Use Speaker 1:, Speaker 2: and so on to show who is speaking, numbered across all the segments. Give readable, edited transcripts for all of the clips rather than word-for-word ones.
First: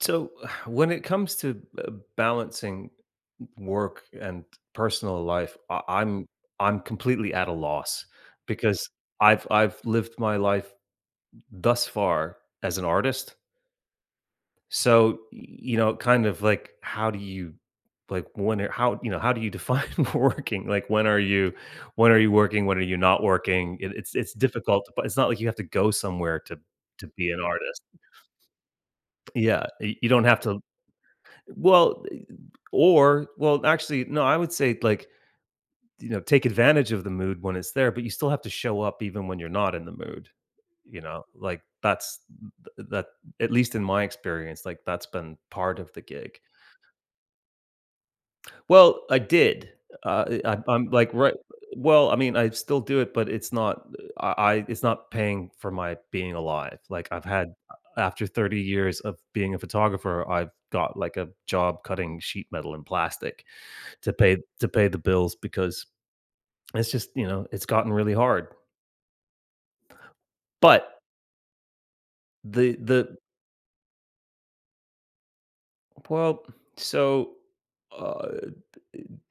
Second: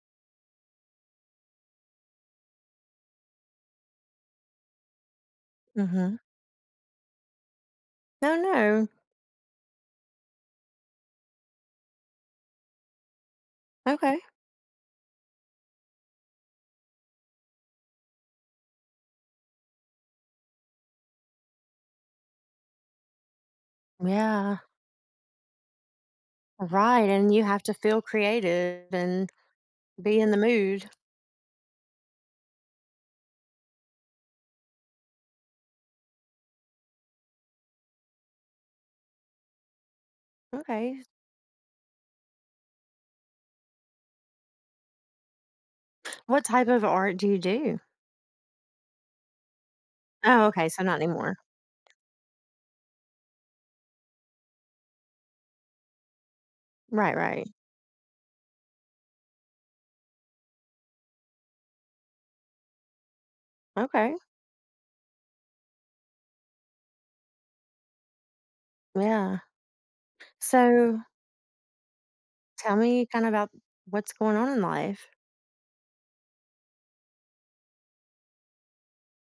Speaker 1: So, when it comes to balancing work and personal life, I-
Speaker 2: Mhm.
Speaker 1: I'm I'm completely at a loss
Speaker 2: No, no.
Speaker 1: because I've lived my life thus far as an artist.
Speaker 2: Okay.
Speaker 1: So, you know, kind of like, how do you, like, when are, how, you know, how do you define working? Like, when are you working? When are you not working? It's
Speaker 2: Yeah,
Speaker 1: difficult, but it's not like you have to go somewhere to
Speaker 2: right,
Speaker 1: be
Speaker 2: and
Speaker 1: an
Speaker 2: you have to
Speaker 1: artist.
Speaker 2: feel creative and
Speaker 1: Yeah, you
Speaker 2: be
Speaker 1: don't
Speaker 2: in the
Speaker 1: have to.
Speaker 2: mood.
Speaker 1: Well, eh, or well, actually, no, I would say, like, you know, take advantage of the mood when it's there, but you still have to show up even when you're not in the mood,
Speaker 2: Okay.
Speaker 1: you know? Like, that's th that, at least in my experience, like, that's been part of the gig.
Speaker 2: What type of art do you do?
Speaker 1: Well, I did.
Speaker 2: Oh,
Speaker 1: I'm
Speaker 2: okay, so
Speaker 1: I'm,
Speaker 2: not
Speaker 1: like, right.
Speaker 2: anymore.
Speaker 1: Well, I mean, I still do it, but it's not— I I it's not paying for my being alive. Like,
Speaker 2: Right,
Speaker 1: I've
Speaker 2: right.
Speaker 1: had, after 30 years of being a photographer, I've got, like, a job cutting sheet metal and plastic to
Speaker 2: Okay.
Speaker 1: pay to pay the bills because it's just, you know, it's gotten really hard.
Speaker 2: Yeah. So
Speaker 1: But
Speaker 2: tell me
Speaker 1: the
Speaker 2: kind of about what's going on in life.
Speaker 1: well, so, uh,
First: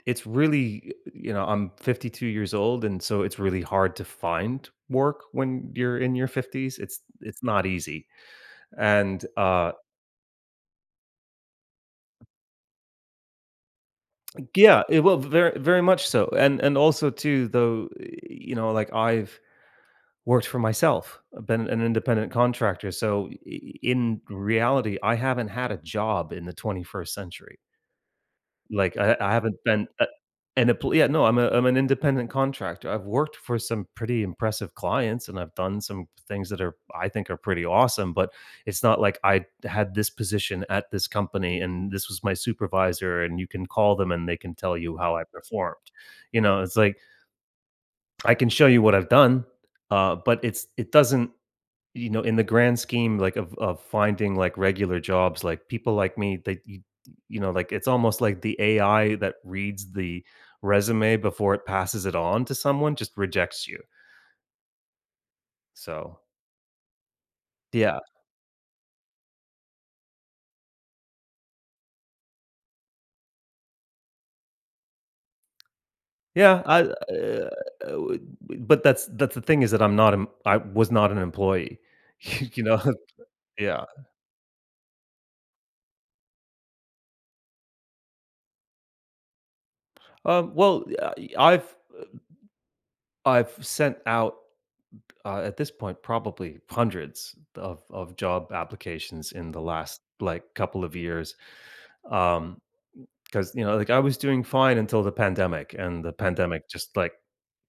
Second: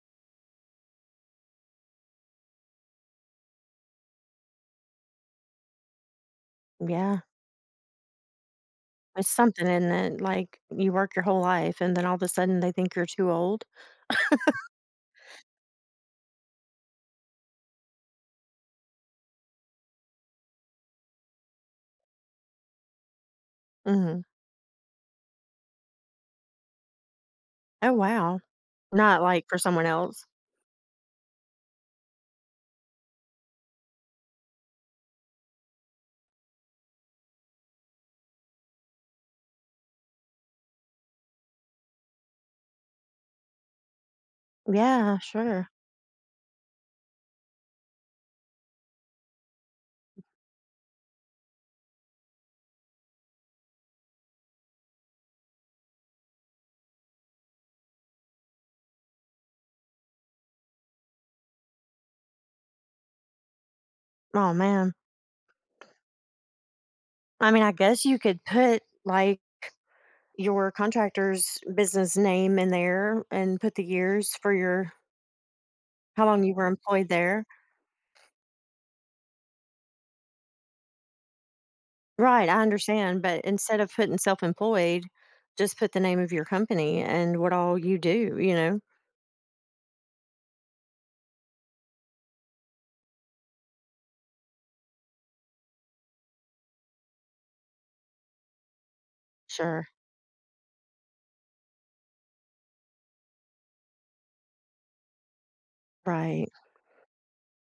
Speaker 1: it's really, you know, I'm 52 years old, and so it's really hard to find work when you're in your 50s. It's
Speaker 2: Yeah.
Speaker 1: it's not easy, and,
Speaker 2: It's something, isn't it? Like you work your whole life and then all of a sudden they think you're too old.
Speaker 1: yeah, well, very, very much so, and also too, though, you know, like, I've worked for myself. I've been an independent contractor. So, in
Speaker 2: Mhm.
Speaker 1: reality, I haven't had a job in the 21st century.
Speaker 2: Oh, wow.
Speaker 1: Like, I,
Speaker 2: Not
Speaker 1: I
Speaker 2: like
Speaker 1: haven't
Speaker 2: for someone
Speaker 1: been
Speaker 2: else.
Speaker 1: yeah, no, I'm an independent contractor. I've worked for some pretty impressive clients, and I've done some things that are, I think, are pretty awesome, but it's not like I had this position at this company, and this was my supervisor, and you can call them, and they can tell you how
Speaker 2: Yeah,
Speaker 1: I
Speaker 2: sure.
Speaker 1: performed. You know, it's like, I can show you what I've done, but it doesn't, you know, in the grand scheme, like, of finding, like, regular jobs, like, people like me, they you know, like, it's almost like the AI that reads the resume before it passes it on to someone just rejects you.
Speaker 2: Oh, man.
Speaker 1: So,
Speaker 2: I mean, I
Speaker 1: yeah.
Speaker 2: guess you could put like your contractor's business name in there and put the years for your how long you
Speaker 1: Yeah,
Speaker 2: were
Speaker 1: I,
Speaker 2: employed there.
Speaker 1: would, but that's the thing, is that I'm not— I was not an employee,
Speaker 2: Right, I
Speaker 1: you know?
Speaker 2: understand, but instead
Speaker 1: Yeah.
Speaker 2: of putting self-employed, just put the name of your company and what all you do, you know?
Speaker 1: Well, I've sent out, at this point, probably hundreds of job applications in the
Speaker 2: Sure.
Speaker 1: last, like, couple of years. Um, because, you know, like, I was doing fine until the pandemic, and the
Speaker 2: Right.
Speaker 1: pandemic just, like,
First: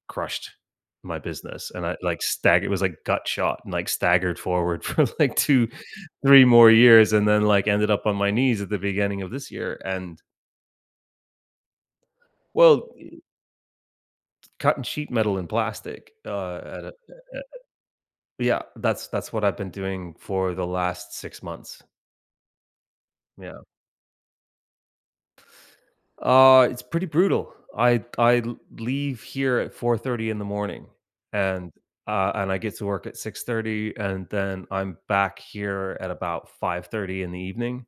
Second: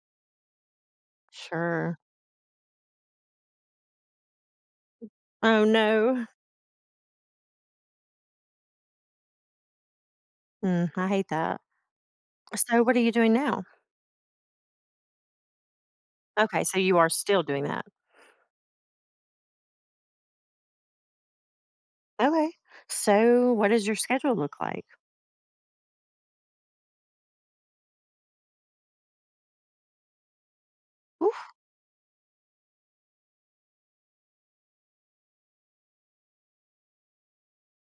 Speaker 1: crushed my business, and I,
Speaker 2: Sure.
Speaker 1: like, stag. It was like gut shot and, like, staggered forward for, like,
Speaker 2: Oh,
Speaker 1: two,
Speaker 2: no.
Speaker 1: three more years, and then, like, ended up on my knees at the beginning of this year, and—
Speaker 2: Mm, I hate that. So
Speaker 1: Well,
Speaker 2: what are you doing now?
Speaker 1: cutting sheet metal and plastic,
Speaker 2: Okay, so you are still doing that.
Speaker 1: yeah, that's what I've been doing for the last 6 months.
Speaker 2: Okay. So
Speaker 1: Yeah.
Speaker 2: what does your schedule look like?
Speaker 1: It's pretty brutal. I leave here at 4:30 in the morning,
Speaker 2: Oof.
Speaker 1: and and I get to work at 6:30, and then I'm back here at about 5:30 in the evening.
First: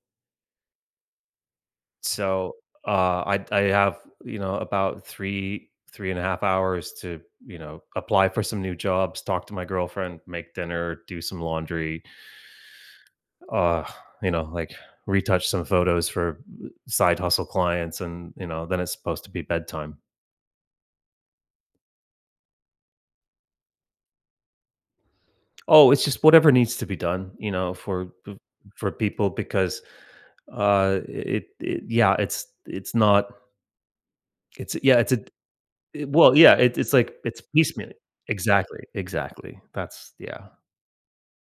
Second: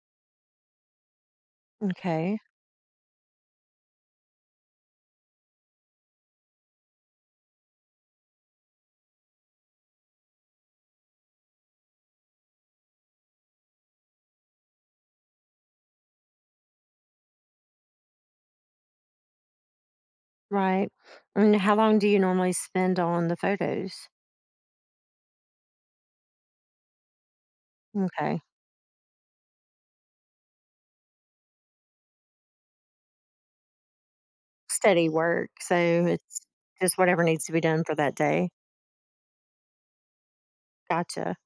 Speaker 2: Okay.
Speaker 1: So, I have, you know, about 3.5 hours to, you know, apply for some new jobs, talk to my girlfriend, make dinner, do some laundry, uh, you know, like, retouch some photos for, side hustle clients, and, you know, then it's supposed to be bedtime.
Speaker 2: Right. And how long do you normally spend on the photos?
Speaker 1: Oh, it's just whatever needs to be done, you know, for
Speaker 2: Okay.
Speaker 1: people, because, it it yeah, it's not it's yeah,
Speaker 2: Study
Speaker 1: it's a—
Speaker 2: work, so
Speaker 1: well,
Speaker 2: it's
Speaker 1: yeah, it's
Speaker 2: just
Speaker 1: like,
Speaker 2: whatever
Speaker 1: it's
Speaker 2: needs to be done
Speaker 1: piecemeal.
Speaker 2: for that day.
Speaker 1: Exactly, exactly. That's, yeah.
Speaker 2: Gotcha.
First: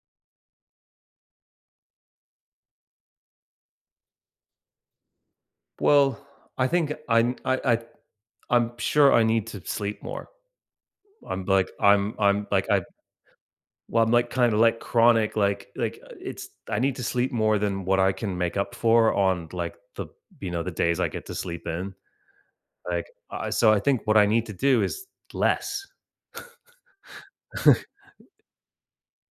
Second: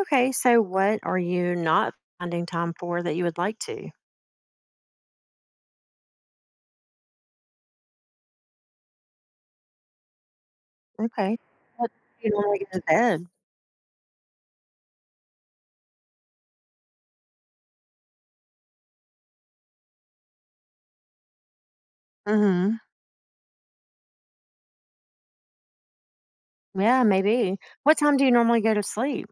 Speaker 2: Okay, so what are you not finding time for that you would like to?
Speaker 1: Well, I think— I'm sure I need to sleep more.
Speaker 2: Okay. What do you
Speaker 1: I'm
Speaker 2: normally
Speaker 1: like
Speaker 2: get to
Speaker 1: I
Speaker 2: bed?
Speaker 1: well, I'm, like, kinda, like, chronic, like, it's I need to sleep more than what I can make up for on, like, the, you know, the days I get to sleep in.
Speaker 2: Mhm.
Speaker 1: Like, so I think what I need to do is less.
Speaker 2: Yeah, maybe. What time do you normally go to sleep?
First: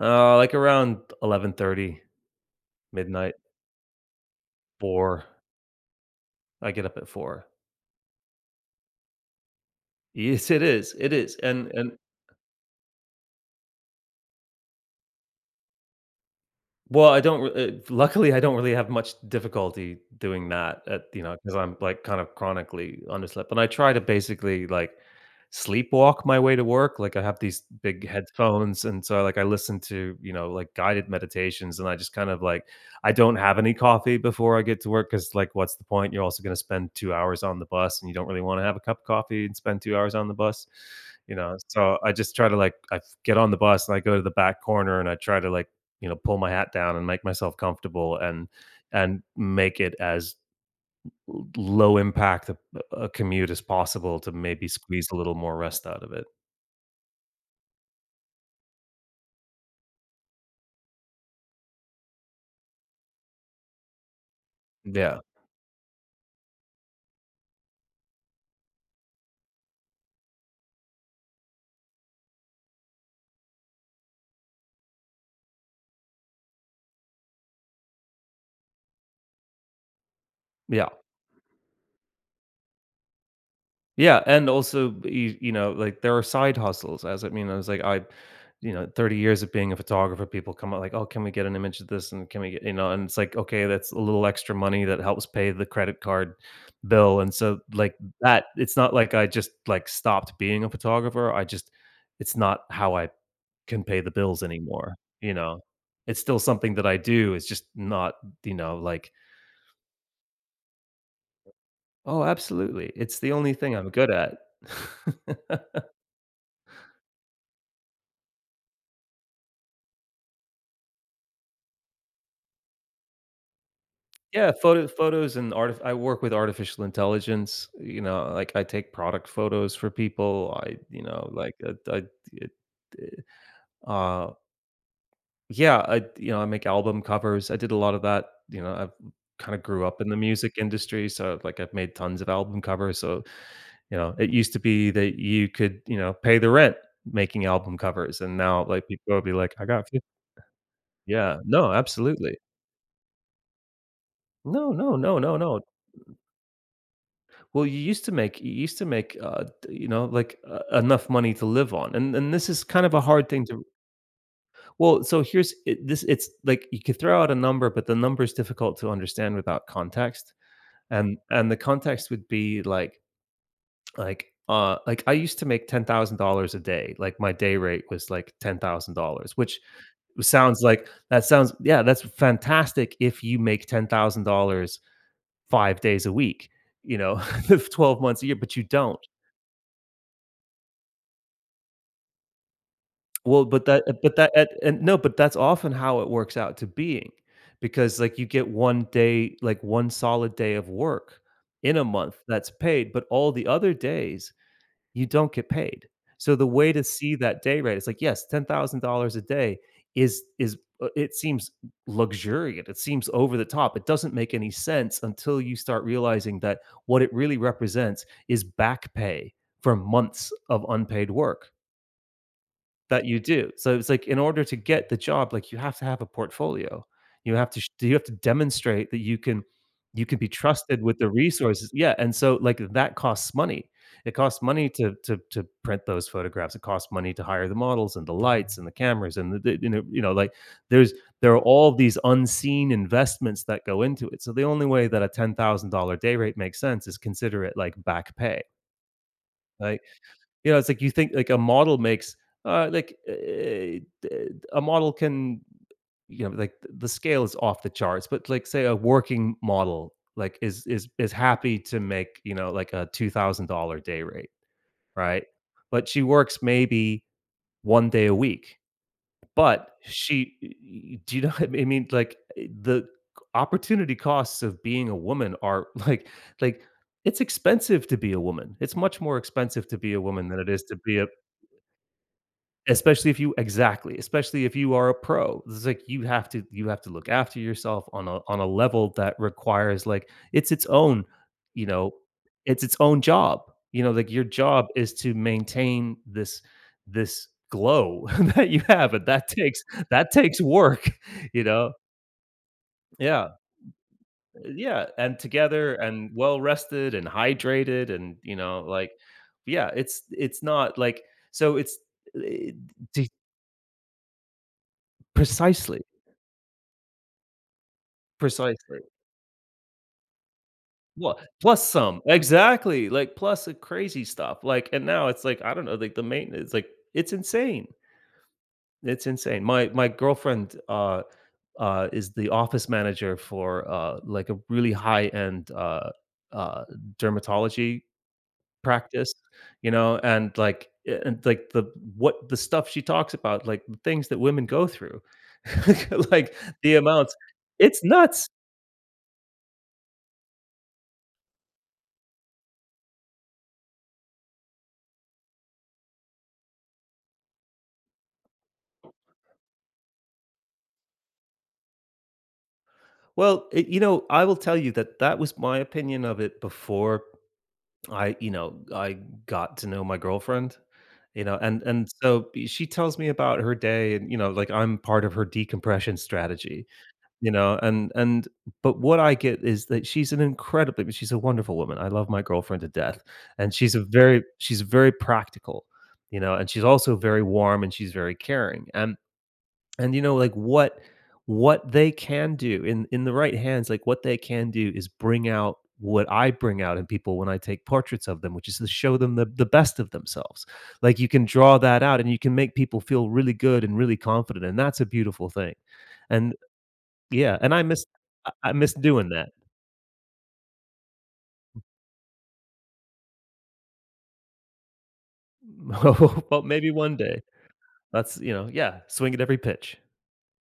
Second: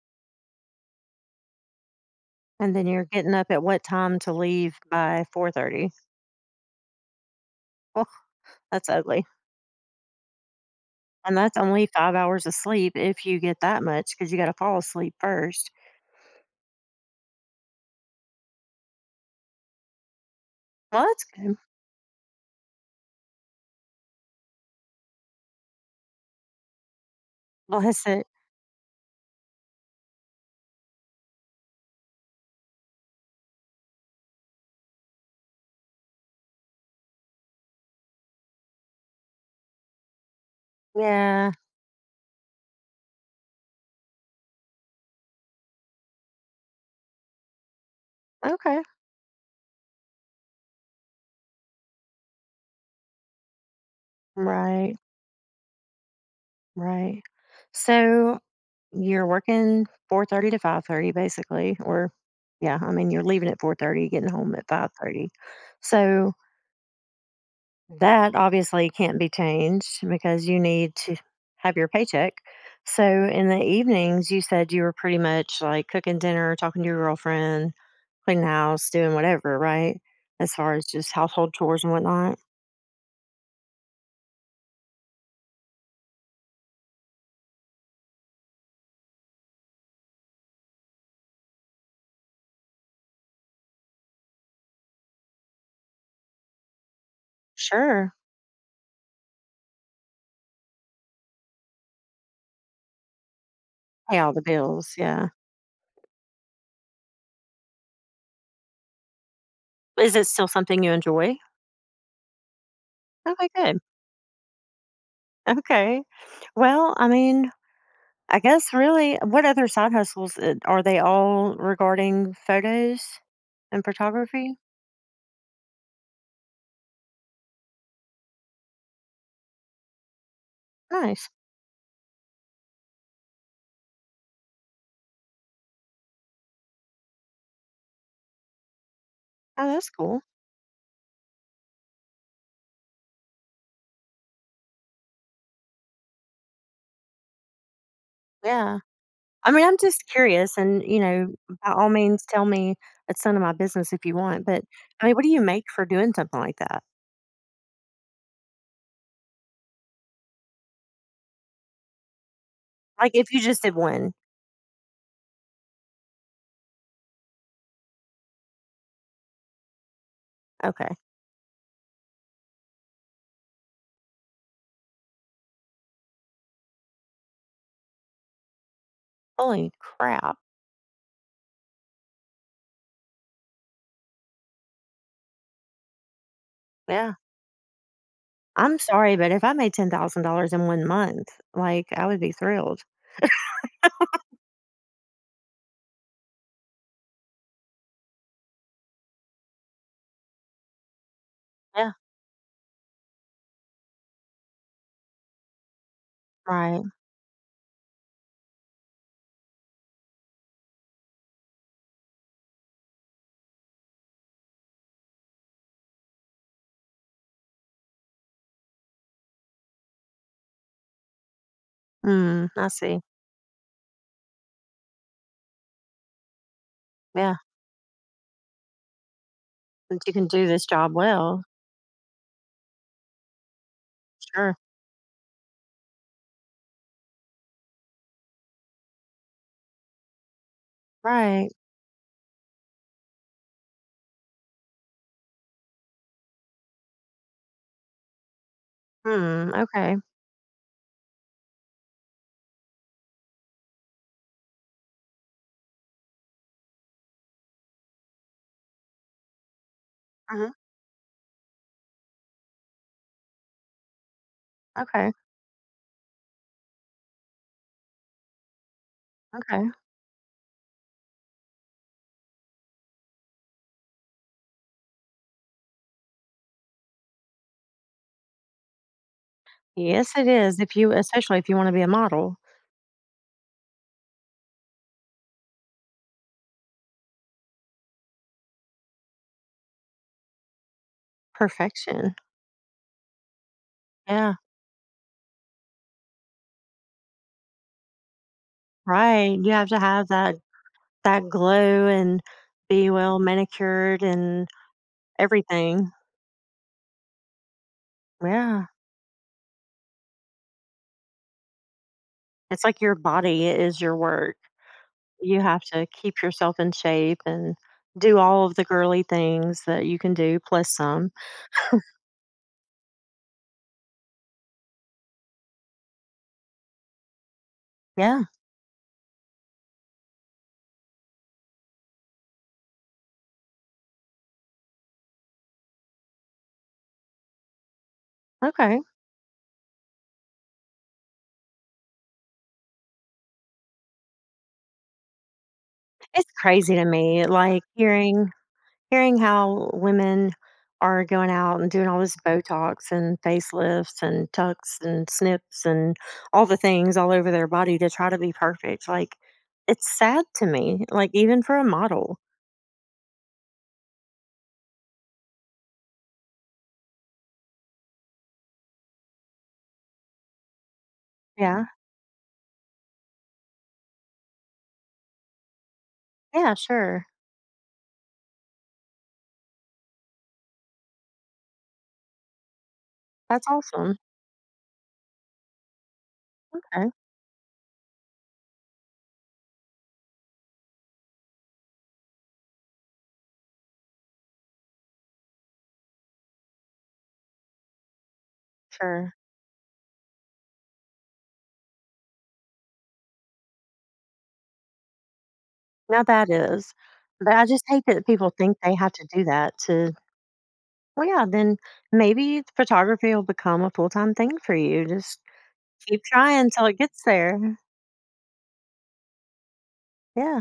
Speaker 1: Like, around 11:30,
Speaker 2: And then you're getting
Speaker 1: midnight,
Speaker 2: up at what time to leave by
Speaker 1: 4.
Speaker 2: 4:30?
Speaker 1: I get up at 4.
Speaker 2: Oh, that's ugly.
Speaker 1: Yes, it is. It
Speaker 2: And
Speaker 1: is.
Speaker 2: that's
Speaker 1: And
Speaker 2: only
Speaker 1: and
Speaker 2: 5 hours of sleep if you get that much because you gotta fall asleep first.
Speaker 1: well, I don't— re luckily, I don't really have much difficulty doing that at,
Speaker 2: Well,
Speaker 1: you
Speaker 2: that's
Speaker 1: know, because 'cause
Speaker 2: good.
Speaker 1: I'm, like, kind of chronically underslept, and I try to basically, like, sleepwalk my way to work. Like, I have these
Speaker 2: Bless
Speaker 1: big
Speaker 2: it.
Speaker 1: headphones, and so, like, I listen to, you know, like, guided meditations, and I just kind of, like— I don't have any coffee before I get to work because, like, what's the point? You're also gonna spend 2 hours on the bus, and you don't really wanna have a cup of coffee and spend 2 hours on the bus, you
Speaker 2: Yeah.
Speaker 1: know? So, I just try to, like— I get on the bus, and I go to the back corner, and I try to, like, you know, pull my hat down and make myself comfortable, and
Speaker 2: Okay.
Speaker 1: make it as l low impact a commute as possible to maybe
Speaker 2: Right.
Speaker 1: squeeze a little more rest out of it.
Speaker 2: Right. So you're working 4:30 to 5:30 basically, or yeah, I mean you're leaving at 4:30, getting home at
Speaker 1: Yeah.
Speaker 2: 5:30. So that obviously can't be changed because you need to have your paycheck. So in the evenings you said you were pretty much like cooking dinner, talking to your girlfriend, cleaning the house, doing whatever, right? As far as
Speaker 1: Yeah.
Speaker 2: just household chores and whatnot.
Speaker 1: Yeah, and also, you know, like, there are side hustles, as— I mean, I was like, I, you know, 30 years of being a photographer, people come out, like, "Oh, can we get an image of this?" and, "Can we get," you know, and it's like, "Okay, that's a little extra money that helps pay the credit card bill," and so, like,
Speaker 2: Sure.
Speaker 1: that it's not like I just, like, stopped being a photographer. I just— it's not how I can pay the
Speaker 2: Pay all the
Speaker 1: bills
Speaker 2: bills,
Speaker 1: anymore,
Speaker 2: yeah.
Speaker 1: you know? It's still something that I do, it's just not, you know, like—
Speaker 2: Is it still something you enjoy?
Speaker 1: "Oh, absolutely, it's the
Speaker 2: Okay,
Speaker 1: only thing
Speaker 2: good.
Speaker 1: I'm good at."
Speaker 2: Okay. Well, I mean, I guess really, what other side hustles are they all regarding photos and
Speaker 1: Yeah,
Speaker 2: photography?
Speaker 1: photos and art. I work with artificial intelligence, you know, like, I take product photos for people, I, you
Speaker 2: Nice.
Speaker 1: know, like, I it uh, yeah, I, you know, I make album covers, I did a lot of that, you know, I've kinda
Speaker 2: Oh,
Speaker 1: grew
Speaker 2: that's
Speaker 1: up in the
Speaker 2: cool.
Speaker 1: music industry, so, like, I've made tons of album covers, so, you know, it used to be that you could, you know, pay the rent making album covers, and now,
Speaker 2: Yeah.
Speaker 1: like, people will be
Speaker 2: I
Speaker 1: like,
Speaker 2: mean,
Speaker 1: "I
Speaker 2: I'm
Speaker 1: got fif—"
Speaker 2: just curious, and you know,
Speaker 1: Yeah,
Speaker 2: by
Speaker 1: no,
Speaker 2: all means,
Speaker 1: absolutely.
Speaker 2: tell me it's none of my business if you want. But
Speaker 1: No, no,
Speaker 2: I mean,
Speaker 1: no,
Speaker 2: what do
Speaker 1: no,
Speaker 2: you
Speaker 1: no.
Speaker 2: make for doing something like that?
Speaker 1: Well, you used to make, d you know, like, enough money to live on, and this is kind of a
Speaker 2: Like,
Speaker 1: hard
Speaker 2: if you
Speaker 1: thing
Speaker 2: just
Speaker 1: to—
Speaker 2: did one,
Speaker 1: well, so, here's it this it's like, you could throw out a number, but the number is difficult to understand without context,
Speaker 2: okay.
Speaker 1: and the context would be like— like, I used to make $10,000 a day, like, my day rate was, like, $10,000, which—
Speaker 2: Holy crap!
Speaker 1: sounds like that sounds— yeah, that's fantastic if you make $10,000 5 days a week, you
Speaker 2: Yeah.
Speaker 1: know, 12 months a year, but you
Speaker 2: I'm
Speaker 1: don't.
Speaker 2: sorry, but if I made $10,000 in one month, like, I would be thrilled.
Speaker 1: Well, but that, and no, but that's often how it works out to being, because, like, you get 1 day, like, 1 solid day of work in a
Speaker 2: Yeah.
Speaker 1: month that's paid, but all the other days, you don't get paid. So, the way
Speaker 2: Right.
Speaker 1: to see that day rate is, like, yes, $10,000 a day is, it seems luxuriant, it seems over the top, it doesn't make any sense until you start realizing that what it really represents is back pay for months of unpaid work.
Speaker 2: Mm, I see.
Speaker 1: That you do. So it's like, in order to get the job, like, you have to have a portfolio. You
Speaker 2: Yeah.
Speaker 1: have to— sh you have to demonstrate that—
Speaker 2: That
Speaker 1: you
Speaker 2: you
Speaker 1: can
Speaker 2: can
Speaker 1: be
Speaker 2: do this
Speaker 1: trusted
Speaker 2: job
Speaker 1: with the
Speaker 2: well.
Speaker 1: resources. Yeah, and so, like, that costs money. It costs
Speaker 2: Sure.
Speaker 1: money to print those photographs. It costs money to hire the models and the lights and the cameras and the you know like, there's there are
Speaker 2: Right.
Speaker 1: all these unseen investments that go into it. So the only way that a $10,000 day rate makes sense is— consider it like back pay,
Speaker 2: Hmm,
Speaker 1: right?
Speaker 2: okay.
Speaker 1: You know, it's like, you think, like, a model makes, uh, like uh, d- a model can, you know, like— the scale is off the charts, but, like, say a working model, like,
Speaker 2: Mhm.
Speaker 1: is happy to make, you know, like, a $2,000 day rate,
Speaker 2: Okay,
Speaker 1: right, but she works maybe one day a week,
Speaker 2: okay.
Speaker 1: but she— do you know what I mean, like, the opportunity costs of being a woman are like— like it's expensive to be a woman, it's much more expensive to be a
Speaker 2: Yes, it
Speaker 1: woman than it
Speaker 2: is,
Speaker 1: is
Speaker 2: if
Speaker 1: to
Speaker 2: you
Speaker 1: be a—
Speaker 2: especially if you wanna be a model.
Speaker 1: Especially if you exactly, especially if you are a pro. It's like, you have to— look after yourself on a— level that requires, like— it's its own, you know,
Speaker 2: Perfection.
Speaker 1: it's its own job. You know, like, your
Speaker 2: Yeah,
Speaker 1: job is to maintain this— glow that you have, and that
Speaker 2: right, you
Speaker 1: takes—
Speaker 2: have to have that
Speaker 1: work,
Speaker 2: that
Speaker 1: you know?
Speaker 2: glow and be well
Speaker 1: Yeah.
Speaker 2: manicured and
Speaker 1: Yeah, and together
Speaker 2: everything.
Speaker 1: and well rested and hydrated and, you know,
Speaker 2: Yeah.
Speaker 1: like— yeah, it's not like, so it's, eh, eh,
Speaker 2: It's like your
Speaker 1: d
Speaker 2: body is your work. You have
Speaker 1: precisely.
Speaker 2: to keep yourself in shape and do all of the
Speaker 1: Precisely.
Speaker 2: girly things that you can do, plus some.
Speaker 1: Well, plus some. Exactly, like, plus the crazy stuff, like, and now it's like, I don't know, like, the maintenance, like, it's insane.
Speaker 2: Yeah,
Speaker 1: It's insane. My girlfriend, is the office manager for, like, a really high-end, uh, dermatology
Speaker 2: okay.
Speaker 1: practice, you know, and, like, and, like, the what the stuff she talks about, like, the things that women go through,
Speaker 2: It's
Speaker 1: like,
Speaker 2: crazy
Speaker 1: the
Speaker 2: to
Speaker 1: amounts—
Speaker 2: me, like,
Speaker 1: it's nuts.
Speaker 2: hearing how women are going out and doing all this Botox and facelifts and tucks and snips and all the things all over their body to try to be perfect. Like, it's sad to me, like, even for a model.
Speaker 1: Well, you know, I will tell you that that was my opinion of it before I, you know, I got to know my girlfriend, you know, and
Speaker 2: Yeah.
Speaker 1: so, she tells me about her day, and, you know, like, I'm part of her decompression
Speaker 2: Yeah,
Speaker 1: strategy,
Speaker 2: sure.
Speaker 1: you know, and but what I get is that she's an incredibly she's a wonderful woman. I love my girlfriend to death,
Speaker 2: That's
Speaker 1: and she's a
Speaker 2: awesome.
Speaker 1: very she's very practical, you know, and she's
Speaker 2: Okay.
Speaker 1: also very warm, and she's very caring. And you know, like, what they can do in the right hands, like, what they can do is bring out what I bring out in people when I take portraits of them, which is to show
Speaker 2: Sure.
Speaker 1: them the best of themselves. Like, you can draw that out, and you can make people feel really good and really confident. And that's a beautiful thing.
Speaker 2: Now that
Speaker 1: And
Speaker 2: is. But
Speaker 1: yeah,
Speaker 2: I
Speaker 1: and I
Speaker 2: just hate
Speaker 1: miss
Speaker 2: that people
Speaker 1: I I
Speaker 2: think they
Speaker 1: miss
Speaker 2: have to
Speaker 1: doing
Speaker 2: do
Speaker 1: that.
Speaker 2: that to, well, yeah, then maybe photography will become a full time thing for you. Just keep trying
Speaker 1: Well,
Speaker 2: until
Speaker 1: maybe
Speaker 2: it
Speaker 1: one
Speaker 2: gets
Speaker 1: day.
Speaker 2: there.
Speaker 1: That's You know, yeah, swing at every pitch.
Speaker 2: Yeah.